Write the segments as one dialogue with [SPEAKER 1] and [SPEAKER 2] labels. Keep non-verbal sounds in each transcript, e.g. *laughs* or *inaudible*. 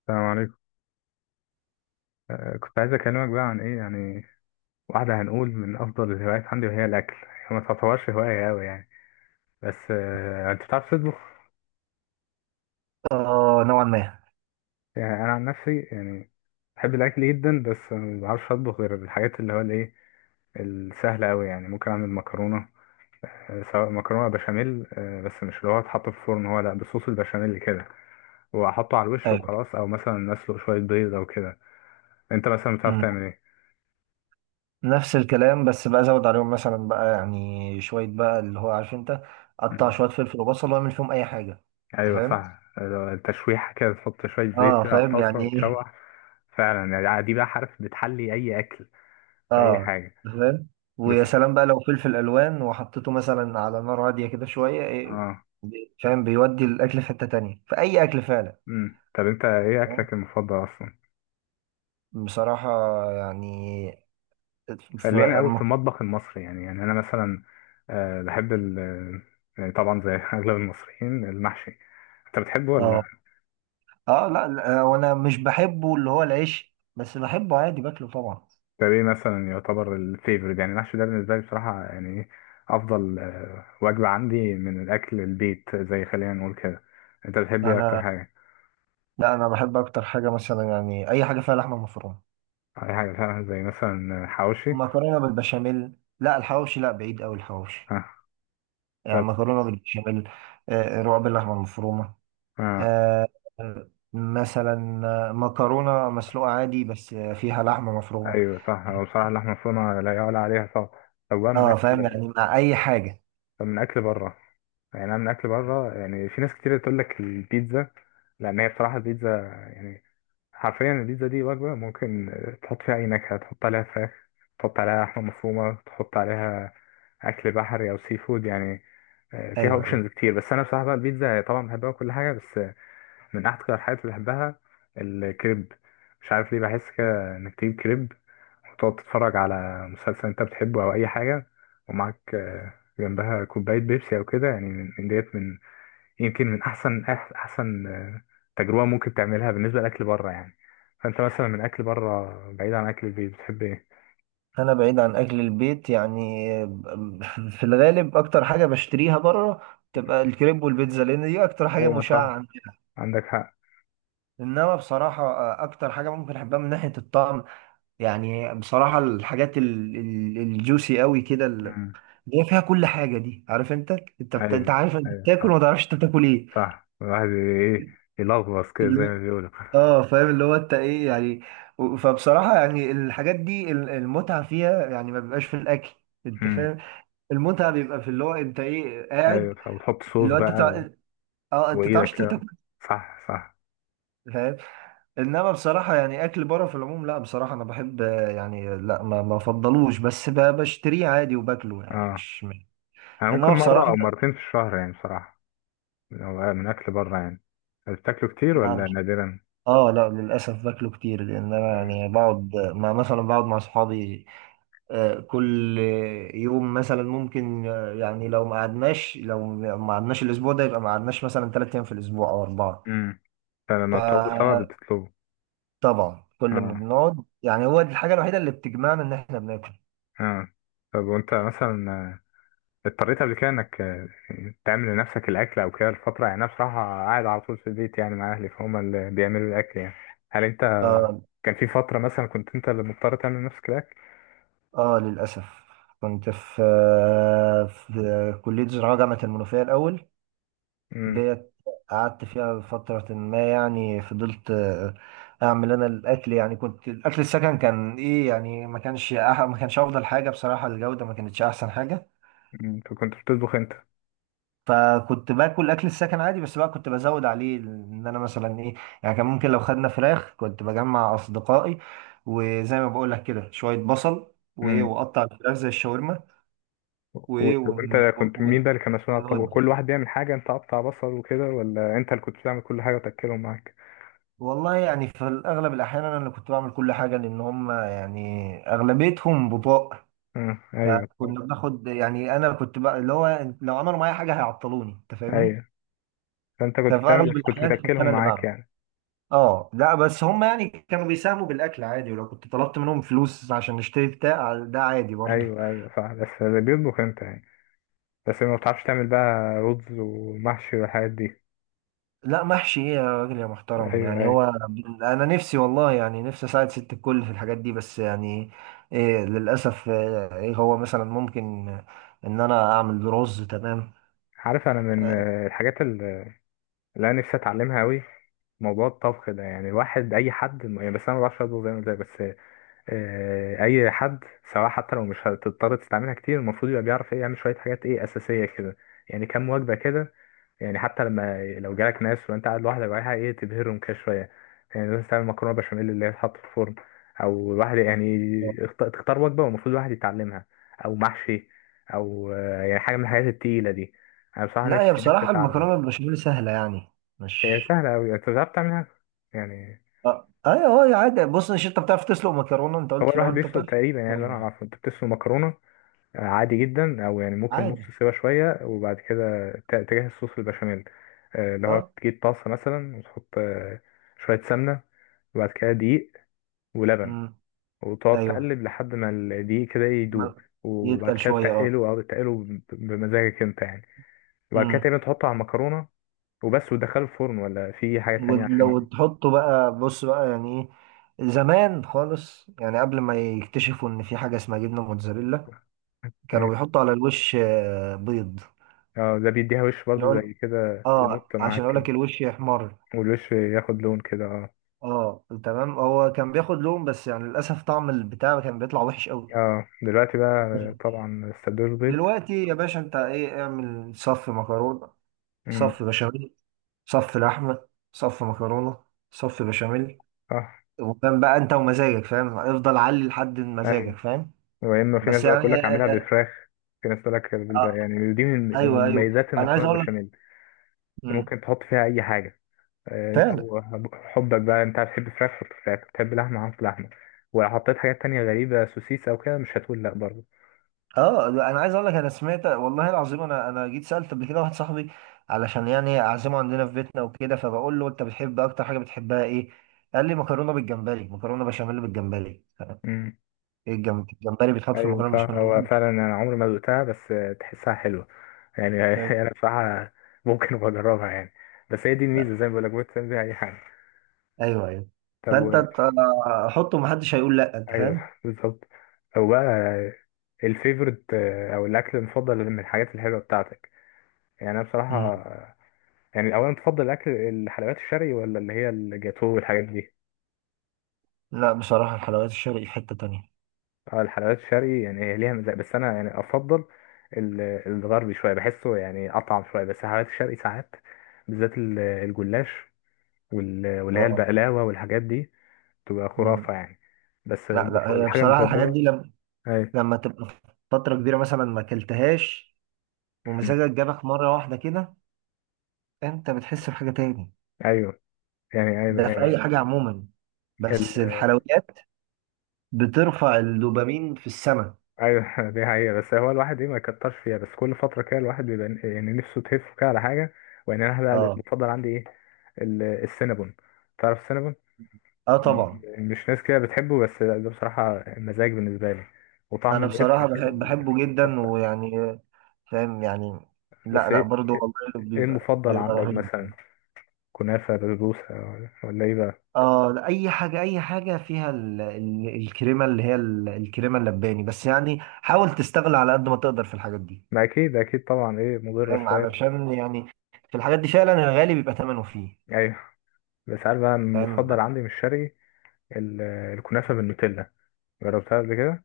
[SPEAKER 1] السلام عليكم. كنت عايز أكلمك بقى عن إيه يعني. واحدة هنقول من أفضل الهوايات عندي وهي الأكل. هي ما تعتبرش هواية أوي يعني. بس أنت بتعرف تطبخ؟
[SPEAKER 2] اه نوعا ما.
[SPEAKER 1] يعني أنا عن نفسي يعني بحب الأكل جدا، بس ما بعرفش أطبخ غير الحاجات اللي هو الإيه السهلة أوي يعني. ممكن أعمل مكرونة، سواء مكرونة بشاميل، بس مش اللي هو اتحط في الفرن، هو لأ بصوص البشاميل كده وأحطه على الوش
[SPEAKER 2] ايوه.
[SPEAKER 1] وخلاص، أو مثلا أسلق شوية بيض أو كده. أنت مثلا بتعرف
[SPEAKER 2] أمم.
[SPEAKER 1] تعمل
[SPEAKER 2] نفس الكلام، بس بقى زود عليهم مثلا بقى يعني شويه بقى اللي هو عارف انت.
[SPEAKER 1] إيه؟
[SPEAKER 2] قطع شويه فلفل وبصل واعمل فيهم اي حاجه. انت
[SPEAKER 1] ايوه
[SPEAKER 2] فاهم؟
[SPEAKER 1] صح. التشويحة كده تحط شوية زيت
[SPEAKER 2] اه
[SPEAKER 1] كده على
[SPEAKER 2] فاهم
[SPEAKER 1] الطاسة
[SPEAKER 2] يعني ايه.
[SPEAKER 1] وتشوح. فعلا يعني دي بقى حرف بتحلي اي اكل في اي
[SPEAKER 2] اه،
[SPEAKER 1] حاجة.
[SPEAKER 2] أنت فاهم. ويا
[SPEAKER 1] بس
[SPEAKER 2] سلام بقى لو فلفل الوان وحطيته مثلا على نار هاديه كده شويه إيه.
[SPEAKER 1] اه.
[SPEAKER 2] فاهم، بيودي الاكل في حته تانية في اي اكل فعلا.
[SPEAKER 1] طب انت ايه
[SPEAKER 2] فاهم؟
[SPEAKER 1] اكلك المفضل اصلا؟
[SPEAKER 2] بصراحه يعني ف...
[SPEAKER 1] خلينا قوي في
[SPEAKER 2] م-
[SPEAKER 1] المطبخ المصري، يعني انا مثلا بحب ال آه، يعني طبعا زي *laughs* اغلب المصريين المحشي. انت بتحبه
[SPEAKER 2] اه.
[SPEAKER 1] ولا؟
[SPEAKER 2] اه، لا لا، وانا مش بحبه اللي هو العيش، بس بحبه عادي باكله طبعا.
[SPEAKER 1] ده ايه مثلا يعتبر الفيفوريت، يعني المحشي ده بالنسبة لي بصراحة يعني إيه افضل وجبة عندي من الاكل البيت، زي خلينا نقول كده. انت بتحب ايه اكتر
[SPEAKER 2] انا،
[SPEAKER 1] حاجة؟
[SPEAKER 2] لا انا بحب اكتر حاجه مثلا يعني اي حاجه فيها لحمه مفرومه.
[SPEAKER 1] اي حاجه فعلا زي مثلا حواوشي.
[SPEAKER 2] مكرونه بالبشاميل. لا، الحواوشي لا، بعيد قوي الحواوشي.
[SPEAKER 1] ها.
[SPEAKER 2] يعني
[SPEAKER 1] طب.
[SPEAKER 2] مكرونه بالبشاميل، رقاق باللحمه المفرومه،
[SPEAKER 1] ها.
[SPEAKER 2] آه، مثلا مكرونه مسلوقه عادي، بس فيها لحمه مفرومه.
[SPEAKER 1] ايوه صح، هو بصراحه اللحمه المفرومه لا يعلى عليها صح. طب بقى من
[SPEAKER 2] اه،
[SPEAKER 1] اكل.
[SPEAKER 2] فاهم يعني مع اي حاجه.
[SPEAKER 1] طب من اكل بره، يعني انا من اكل بره يعني في ناس كتير تقول لك البيتزا، لان هي بصراحه البيتزا يعني حرفيا البيتزا دي وجبه ممكن تحط فيها اي نكهه، تحط عليها فراخ، تحط عليها لحمه مفرومه، تحط عليها اكل بحري او سي فود يعني. فيها
[SPEAKER 2] ايوه ايوه.
[SPEAKER 1] اوبشنز كتير، بس انا بصراحه بقى البيتزا طبعا بحبها وكل حاجه. بس من اكتر الحاجات اللي بحبها الكريب. مش عارف ليه بحس كده انك تجيب كريب وتقعد تتفرج على مسلسل انت بتحبه او اي حاجه، ومعاك جنبها كوبايه بيبسي او كده، يعني من ديت من يمكن من احسن احسن تجربه ممكن تعملها بالنسبه لاكل بره يعني. فانت مثلا من اكل بره بعيد عن اكل البيت بتحب ايه؟
[SPEAKER 2] انا بعيد عن اكل البيت يعني، *laughs* في الغالب اكتر حاجه بشتريها بره تبقى الكريب والبيتزا، لان دي اكتر حاجه
[SPEAKER 1] ايوه صح،
[SPEAKER 2] مشعه عندنا.
[SPEAKER 1] عندك حق.
[SPEAKER 2] انما بصراحة اكتر حاجة ممكن احبها من ناحية الطعم، يعني بصراحة الحاجات الجوسي قوي كده،
[SPEAKER 1] امم.
[SPEAKER 2] اللي هي فيها كل حاجة دي، عارف انت. انت انت
[SPEAKER 1] ايوه
[SPEAKER 2] عارف انت
[SPEAKER 1] ايوه،
[SPEAKER 2] بتاكل
[SPEAKER 1] صح
[SPEAKER 2] وما تعرفش انت بتاكل ايه.
[SPEAKER 1] صح. الواحد ايه يلغوص كده زي
[SPEAKER 2] اللي-
[SPEAKER 1] ما بيقولوا.
[SPEAKER 2] اه، فاهم اللي هو انت ايه يعني. فبصراحة يعني الحاجات دي المتعة فيها يعني ما بيبقاش في الاكل.
[SPEAKER 1] *laughs*
[SPEAKER 2] انت
[SPEAKER 1] امم،
[SPEAKER 2] فاهم. المتعة بيبقى في اللي هو انت ايه قاعد.
[SPEAKER 1] ايوه صح، وتحط صوص
[SPEAKER 2] اللي هو انت
[SPEAKER 1] بقى
[SPEAKER 2] تع- اه، انت
[SPEAKER 1] وايدك
[SPEAKER 2] تعرفش انت
[SPEAKER 1] كده.
[SPEAKER 2] بتاكل.
[SPEAKER 1] صح صح.
[SPEAKER 2] فاهم. انما بصراحه يعني اكل بره في العموم، لا بصراحه انا بحب يعني. لا، ما افضلوش، بس بشتريه عادي وباكله، يعني
[SPEAKER 1] اه
[SPEAKER 2] مش
[SPEAKER 1] انا ممكن
[SPEAKER 2] انما
[SPEAKER 1] مرة
[SPEAKER 2] بصراحه
[SPEAKER 1] او مرتين في الشهر يعني بصراحة، لو من اكل بره يعني. أنت بتاكله كتير ولا
[SPEAKER 2] يعني.
[SPEAKER 1] نادرا؟
[SPEAKER 2] اه، لا للاسف باكله كتير، لان انا
[SPEAKER 1] امم،
[SPEAKER 2] يعني بقعد مع اصحابي. كل يوم مثلا ممكن، يعني لو ما قعدناش الاسبوع ده، يبقى ما قعدناش مثلا 3 ايام في الاسبوع او 4.
[SPEAKER 1] امم. فلما بتقعدوا سوا
[SPEAKER 2] فطبعا
[SPEAKER 1] بتطلبوا؟
[SPEAKER 2] كل ما
[SPEAKER 1] اه،
[SPEAKER 2] بنقعد، يعني هو دي الحاجه الوحيده اللي بتجمعنا ان احنا بناكل.
[SPEAKER 1] اه. طب وانت مثلا اضطريت قبل كده انك تعمل لنفسك الاكل او كده الفترة، يعني انا بصراحة قاعد على طول في البيت يعني مع اهلي فهم اللي بيعملوا الاكل يعني. هل انت
[SPEAKER 2] آه،
[SPEAKER 1] كان في فترة مثلا كنت انت اللي مضطر تعمل لنفسك الاكل؟
[SPEAKER 2] اه، للأسف. كنت في كلية زراعة جامعة المنوفية الأول،
[SPEAKER 1] امم.
[SPEAKER 2] ديت قعدت فيها فترة ما. يعني فضلت أعمل أنا الأكل، يعني كنت الأكل السكن كان إيه يعني ما كانش أفضل حاجة بصراحة، الجودة ما كانتش أحسن حاجة.
[SPEAKER 1] فكنت بتطبخ.
[SPEAKER 2] فكنت باكل أكل السكن عادي، بس بقى كنت بزود عليه إن أنا مثلا إيه. يعني كان ممكن لو خدنا فراخ كنت بجمع أصدقائي، وزي ما بقول لك كده شوية بصل وإيه
[SPEAKER 1] انت
[SPEAKER 2] وأقطع الفراخ زي الشاورما. وايه
[SPEAKER 1] طب
[SPEAKER 2] ون...
[SPEAKER 1] انت كنت
[SPEAKER 2] ون...
[SPEAKER 1] مين بقى اللي كان مسؤول عن الطبق؟
[SPEAKER 2] ونودي.
[SPEAKER 1] كل واحد بيعمل حاجه انت قطع بصل وكده، ولا انت اللي كنت بتعمل كل حاجه وتاكلهم معاك؟
[SPEAKER 2] والله يعني في الأغلب الأحيان أنا اللي كنت بعمل كل حاجة، لأن هم يعني أغلبيتهم بطاء.
[SPEAKER 1] اه ايوه
[SPEAKER 2] فكنا بناخد، يعني أنا كنت بقى اللي هو لو عملوا معايا حاجة هيعطلوني. أنت فاهمني؟
[SPEAKER 1] ايوه. فانت كنت
[SPEAKER 2] ففي
[SPEAKER 1] بتعمل
[SPEAKER 2] أغلب
[SPEAKER 1] بس كنت
[SPEAKER 2] الأحيان كنت
[SPEAKER 1] بتاكلهم
[SPEAKER 2] أنا اللي
[SPEAKER 1] معاك
[SPEAKER 2] بعمل.
[SPEAKER 1] يعني.
[SPEAKER 2] أه، لا، بس هم يعني كانوا بيساهموا بالأكل عادي، ولو كنت طلبت منهم فلوس عشان نشتري بتاع، ده عادي برضه.
[SPEAKER 1] ايوه ايوه صح، بس اللي بيطبخ انت يعني. بس ما بتعرفش تعمل بقى رز ومحشي والحاجات دي؟
[SPEAKER 2] لا، محشي ايه يا راجل يا محترم،
[SPEAKER 1] ايوه
[SPEAKER 2] يعني
[SPEAKER 1] ايوه.
[SPEAKER 2] هو انا نفسي والله يعني نفسي اساعد ست الكل في الحاجات دي، بس يعني إيه للاسف. ايه هو مثلا ممكن ان انا اعمل رز، تمام.
[SPEAKER 1] عارف انا من
[SPEAKER 2] آه،
[SPEAKER 1] الحاجات اللي انا نفسي اتعلمها قوي. موضوع الطبخ ده يعني الواحد اي حد يعني، بس انا ما بعرفش اطبخ زي ما قلت لك. بس اي حد سواء حتى لو مش هتضطر تستعملها كتير، المفروض يبقى بيعرف ايه يعمل شويه حاجات ايه اساسيه كده. يعني كام وجبه كده، يعني حتى لما لو جالك ناس وانت قاعد لوحدك وعايز ايه تبهرهم كده شويه. يعني لازم تعمل مكرونه بشاميل اللي هي تتحط في الفرن، او الواحد يعني تختار وجبه والمفروض الواحد يتعلمها، او محشي، او يعني حاجه من الحاجات التقيله دي. انا بصراحه
[SPEAKER 2] لا هي
[SPEAKER 1] نفسي نفسي
[SPEAKER 2] بصراحه
[SPEAKER 1] اتعلم.
[SPEAKER 2] المكرونه بالبشاميل سهله يعني،
[SPEAKER 1] هي
[SPEAKER 2] مش.
[SPEAKER 1] سهله قوي انت بتعرف تعملها يعني.
[SPEAKER 2] اه، ايوه. اه، عادي. بص، مش انت بتعرف تسلق مكرونه؟ انت
[SPEAKER 1] هو
[SPEAKER 2] قلت في
[SPEAKER 1] الواحد
[SPEAKER 2] الاول انت
[SPEAKER 1] بيسلق
[SPEAKER 2] بتعرف تسلق
[SPEAKER 1] تقريبا يعني، اللي انا
[SPEAKER 2] مكرونه
[SPEAKER 1] اعرفه انت بتسلق مكرونه عادي جدا، او يعني ممكن نص
[SPEAKER 2] عادي.
[SPEAKER 1] سوا شويه وبعد كده تجهز صوص البشاميل. اللي هو
[SPEAKER 2] اه.
[SPEAKER 1] تجيب طاسه مثلا وتحط شويه سمنه، وبعد كده دقيق ولبن،
[SPEAKER 2] امم.
[SPEAKER 1] وتقعد
[SPEAKER 2] ايوه.
[SPEAKER 1] تقلب لحد ما الدقيق كده يدوب،
[SPEAKER 2] ما-
[SPEAKER 1] وبعد
[SPEAKER 2] يتقل
[SPEAKER 1] كده
[SPEAKER 2] شويه.
[SPEAKER 1] تقله او تقله بمزاجك انت يعني. وبعد كده
[SPEAKER 2] اه.
[SPEAKER 1] تقريبا تحطه على المكرونه وبس، وتدخله الفرن ولا في حاجه تانية عشان
[SPEAKER 2] ولو تحطه بقى، بص بقى يعني ايه، زمان خالص يعني قبل ما يكتشفوا ان في حاجة اسمها جبنة موتزاريلا كانوا
[SPEAKER 1] ايوه
[SPEAKER 2] بيحطوا على الوش بيض.
[SPEAKER 1] اه. ده بيديها وش برضو
[SPEAKER 2] يقول،
[SPEAKER 1] زي كده
[SPEAKER 2] اه،
[SPEAKER 1] يمط
[SPEAKER 2] عشان
[SPEAKER 1] معاك
[SPEAKER 2] اقول
[SPEAKER 1] كده.
[SPEAKER 2] لك الوش يحمر.
[SPEAKER 1] والوش ياخد لون كده اه.
[SPEAKER 2] اه، تمام. هو كان بياخد لون، بس يعني للاسف طعم البتاع كان بيطلع وحش قوي.
[SPEAKER 1] اه دلوقتي بقى طبعا السندوتش بيض.
[SPEAKER 2] دلوقتي يا باشا انت ايه؟ اعمل صف مكرونة،
[SPEAKER 1] امم.
[SPEAKER 2] صف بشاميل، صف لحمة، صف مكرونة، صف بشاميل.
[SPEAKER 1] اه
[SPEAKER 2] وكان بقى انت ومزاجك، فاهم؟ افضل علي لحد مزاجك،
[SPEAKER 1] ايوه.
[SPEAKER 2] فاهم؟
[SPEAKER 1] يا اما في ناس
[SPEAKER 2] بس
[SPEAKER 1] بقى تقول
[SPEAKER 2] يعني
[SPEAKER 1] لك اعملها
[SPEAKER 2] آه.
[SPEAKER 1] بالفراخ، في ناس تقول لك بالبقى،
[SPEAKER 2] آه،
[SPEAKER 1] يعني دي من
[SPEAKER 2] ايوه ايوه،
[SPEAKER 1] مميزات
[SPEAKER 2] انا عايز
[SPEAKER 1] المكرونه
[SPEAKER 2] اقول لك.
[SPEAKER 1] البشاميل. انت
[SPEAKER 2] مم.
[SPEAKER 1] ممكن تحط فيها اي حاجه. انت
[SPEAKER 2] فعلا.
[SPEAKER 1] وحبك بقى، انت بتحب فراخ حط فراخ، بتحب لحمه حط لحمه. وحطيت حاجات تانية غريبه سوسيس او كده مش هتقول لا برضه.
[SPEAKER 2] اه، انا عايز اقول لك، انا سمعت والله العظيم، انا جيت سالت قبل كده واحد صاحبي علشان يعني اعزمه عندنا في بيتنا وكده، فبقول له انت بتحب اكتر حاجه بتحبها ايه؟ قال لي مكرونه بالجمبري، مكرونه بشاميل بالجمبري.
[SPEAKER 1] امم،
[SPEAKER 2] ايه، الجمبري بيتحط في
[SPEAKER 1] ايوه
[SPEAKER 2] المكرونه
[SPEAKER 1] صح.
[SPEAKER 2] بشاميل
[SPEAKER 1] هو
[SPEAKER 2] انت؟
[SPEAKER 1] فعلا انا عمري ما ذقتها، بس تحسها حلوه يعني.
[SPEAKER 2] فاهم؟
[SPEAKER 1] *laughs* انا بصراحه ممكن أبقى اجربها يعني. بس هي دي
[SPEAKER 2] آه،
[SPEAKER 1] الميزه زي ما بقول لك ممكن تعمل بيها اي حاجه.
[SPEAKER 2] ايوه ايوه.
[SPEAKER 1] طب
[SPEAKER 2] فانت حطه، محدش هيقول لا، انت
[SPEAKER 1] ايوه
[SPEAKER 2] فاهم؟
[SPEAKER 1] *laughs* بالظبط. او بقى الفيفورت او الاكل المفضل من الحاجات الحلوه بتاعتك. يعني انا
[SPEAKER 2] مم.
[SPEAKER 1] بصراحه يعني اولا تفضل الاكل الحلويات الشرقي ولا اللي هي الجاتو والحاجات دي؟
[SPEAKER 2] لا بصراحه الحلويات الشرقي في حته تانيه.
[SPEAKER 1] اه الحلويات الشرقي يعني هي ليها مزاج، بس انا يعني افضل الغربي شويه، بحسه يعني اطعم شويه، بس الحلويات الشرقي ساعات بالذات الجلاش واللي هي
[SPEAKER 2] اه.
[SPEAKER 1] البقلاوه والحاجات دي تبقى
[SPEAKER 2] مم.
[SPEAKER 1] خرافه يعني. بس
[SPEAKER 2] لا لا، هي
[SPEAKER 1] الحاجه
[SPEAKER 2] بصراحه الحاجات
[SPEAKER 1] المفضله.
[SPEAKER 2] دي
[SPEAKER 1] ايوه.
[SPEAKER 2] لما تبقى فترة كبيرة مثلا ما اكلتهاش،
[SPEAKER 1] أمم.
[SPEAKER 2] ومزاجك جابك مرة واحدة كده، انت بتحس بحاجة تاني.
[SPEAKER 1] ايوه، يعني
[SPEAKER 2] ده في أي
[SPEAKER 1] ايوه،
[SPEAKER 2] حاجة عموما،
[SPEAKER 1] يعني
[SPEAKER 2] بس الحلويات بترفع الدوبامين في السماء.
[SPEAKER 1] ايوه. *laughs* دي حقيقة، بس هو الواحد ايه ما يكترش فيها، بس كل فترة كده الواحد بيبقى يعني نفسه تهف كده على حاجة. وان انا بقى
[SPEAKER 2] اه.
[SPEAKER 1] المفضل عندي ايه السينابون. تعرف السينابون؟
[SPEAKER 2] اه، طبعا.
[SPEAKER 1] مش ناس كده بتحبه، بس ده بصراحة مزاج بالنسبة لي، وطعم
[SPEAKER 2] انا
[SPEAKER 1] القرفة
[SPEAKER 2] بصراحة
[SPEAKER 1] كده
[SPEAKER 2] بحبه جدا،
[SPEAKER 1] تحفة.
[SPEAKER 2] ويعني فاهم يعني. لا
[SPEAKER 1] بس
[SPEAKER 2] لا،
[SPEAKER 1] ايه
[SPEAKER 2] برضو
[SPEAKER 1] ايه
[SPEAKER 2] والله
[SPEAKER 1] إيه
[SPEAKER 2] بيبقى
[SPEAKER 1] المفضل
[SPEAKER 2] بيبقى
[SPEAKER 1] عندك
[SPEAKER 2] رهيب.
[SPEAKER 1] مثلا؟ كنافة، بسبوسة، ولا ايه بقى؟
[SPEAKER 2] اه، لا، اي حاجة، اي حاجة فيها الكريمة، اللي هي الكريمة اللباني، بس يعني حاول تستغل على قد ما تقدر في الحاجات دي.
[SPEAKER 1] ما اكيد اكيد طبعا ايه مضرة
[SPEAKER 2] فاهم،
[SPEAKER 1] شوية.
[SPEAKER 2] علشان يعني في الحاجات دي فعلا الغالي بيبقى ثمنه فيه.
[SPEAKER 1] ايوه. بس عارف بقى
[SPEAKER 2] فاهم.
[SPEAKER 1] المفضل عندي مش شرقي، ال- الكنافة بالنوتيلا. جربتها قبل كده؟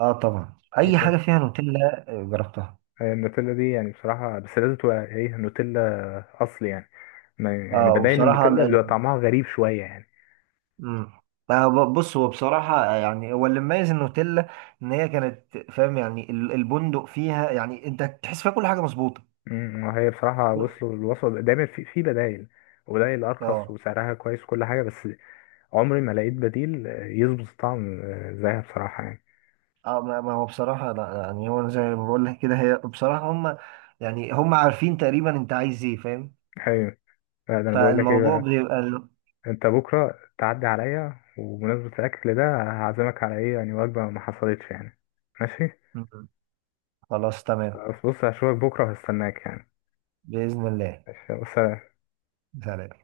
[SPEAKER 2] اه، طبعا اي حاجه فيها نوتيلا جربتها.
[SPEAKER 1] هي النوتيلا دي يعني بصراحة بس لازم تبقى ايه نوتيلا أصل يعني، ما يعني
[SPEAKER 2] اه،
[SPEAKER 1] بدايل
[SPEAKER 2] وبصراحه
[SPEAKER 1] النوتيلا بيبقى طعمها غريب شوية يعني.
[SPEAKER 2] مم. بص، هو بصراحه يعني هو اللي مميز النوتيلا ان هي كانت فاهم يعني البندق فيها، يعني انت تحس فيها كل حاجه مظبوطه.
[SPEAKER 1] وهي بصراحة وصلوا الوصفة دايما في بدايل، وبدايل أرخص
[SPEAKER 2] اه.
[SPEAKER 1] وسعرها كويس وكل حاجة. بس عمري ما لقيت بديل يظبط الطعم زيها بصراحة يعني.
[SPEAKER 2] اه، ما هو بصراحة لا، يعني هو زي ما بقول لك كده، هي بصراحة هم يعني هم عارفين تقريبا انت عايز ايه، فاهم.
[SPEAKER 1] أيوة. لا ده أنا بقول لك ايه
[SPEAKER 2] فالموضوع
[SPEAKER 1] بقى.
[SPEAKER 2] بيبقى
[SPEAKER 1] أنت بكرة تعدي عليا وبمناسبة الأكل ده هعزمك على ايه يعني وجبة ما حصلتش يعني. ماشي،
[SPEAKER 2] م- خلاص، تمام.
[SPEAKER 1] بس بص هشوفك بكرة وهستناك يعني.
[SPEAKER 2] بإذن الله.
[SPEAKER 1] ماشي بس.
[SPEAKER 2] هلا.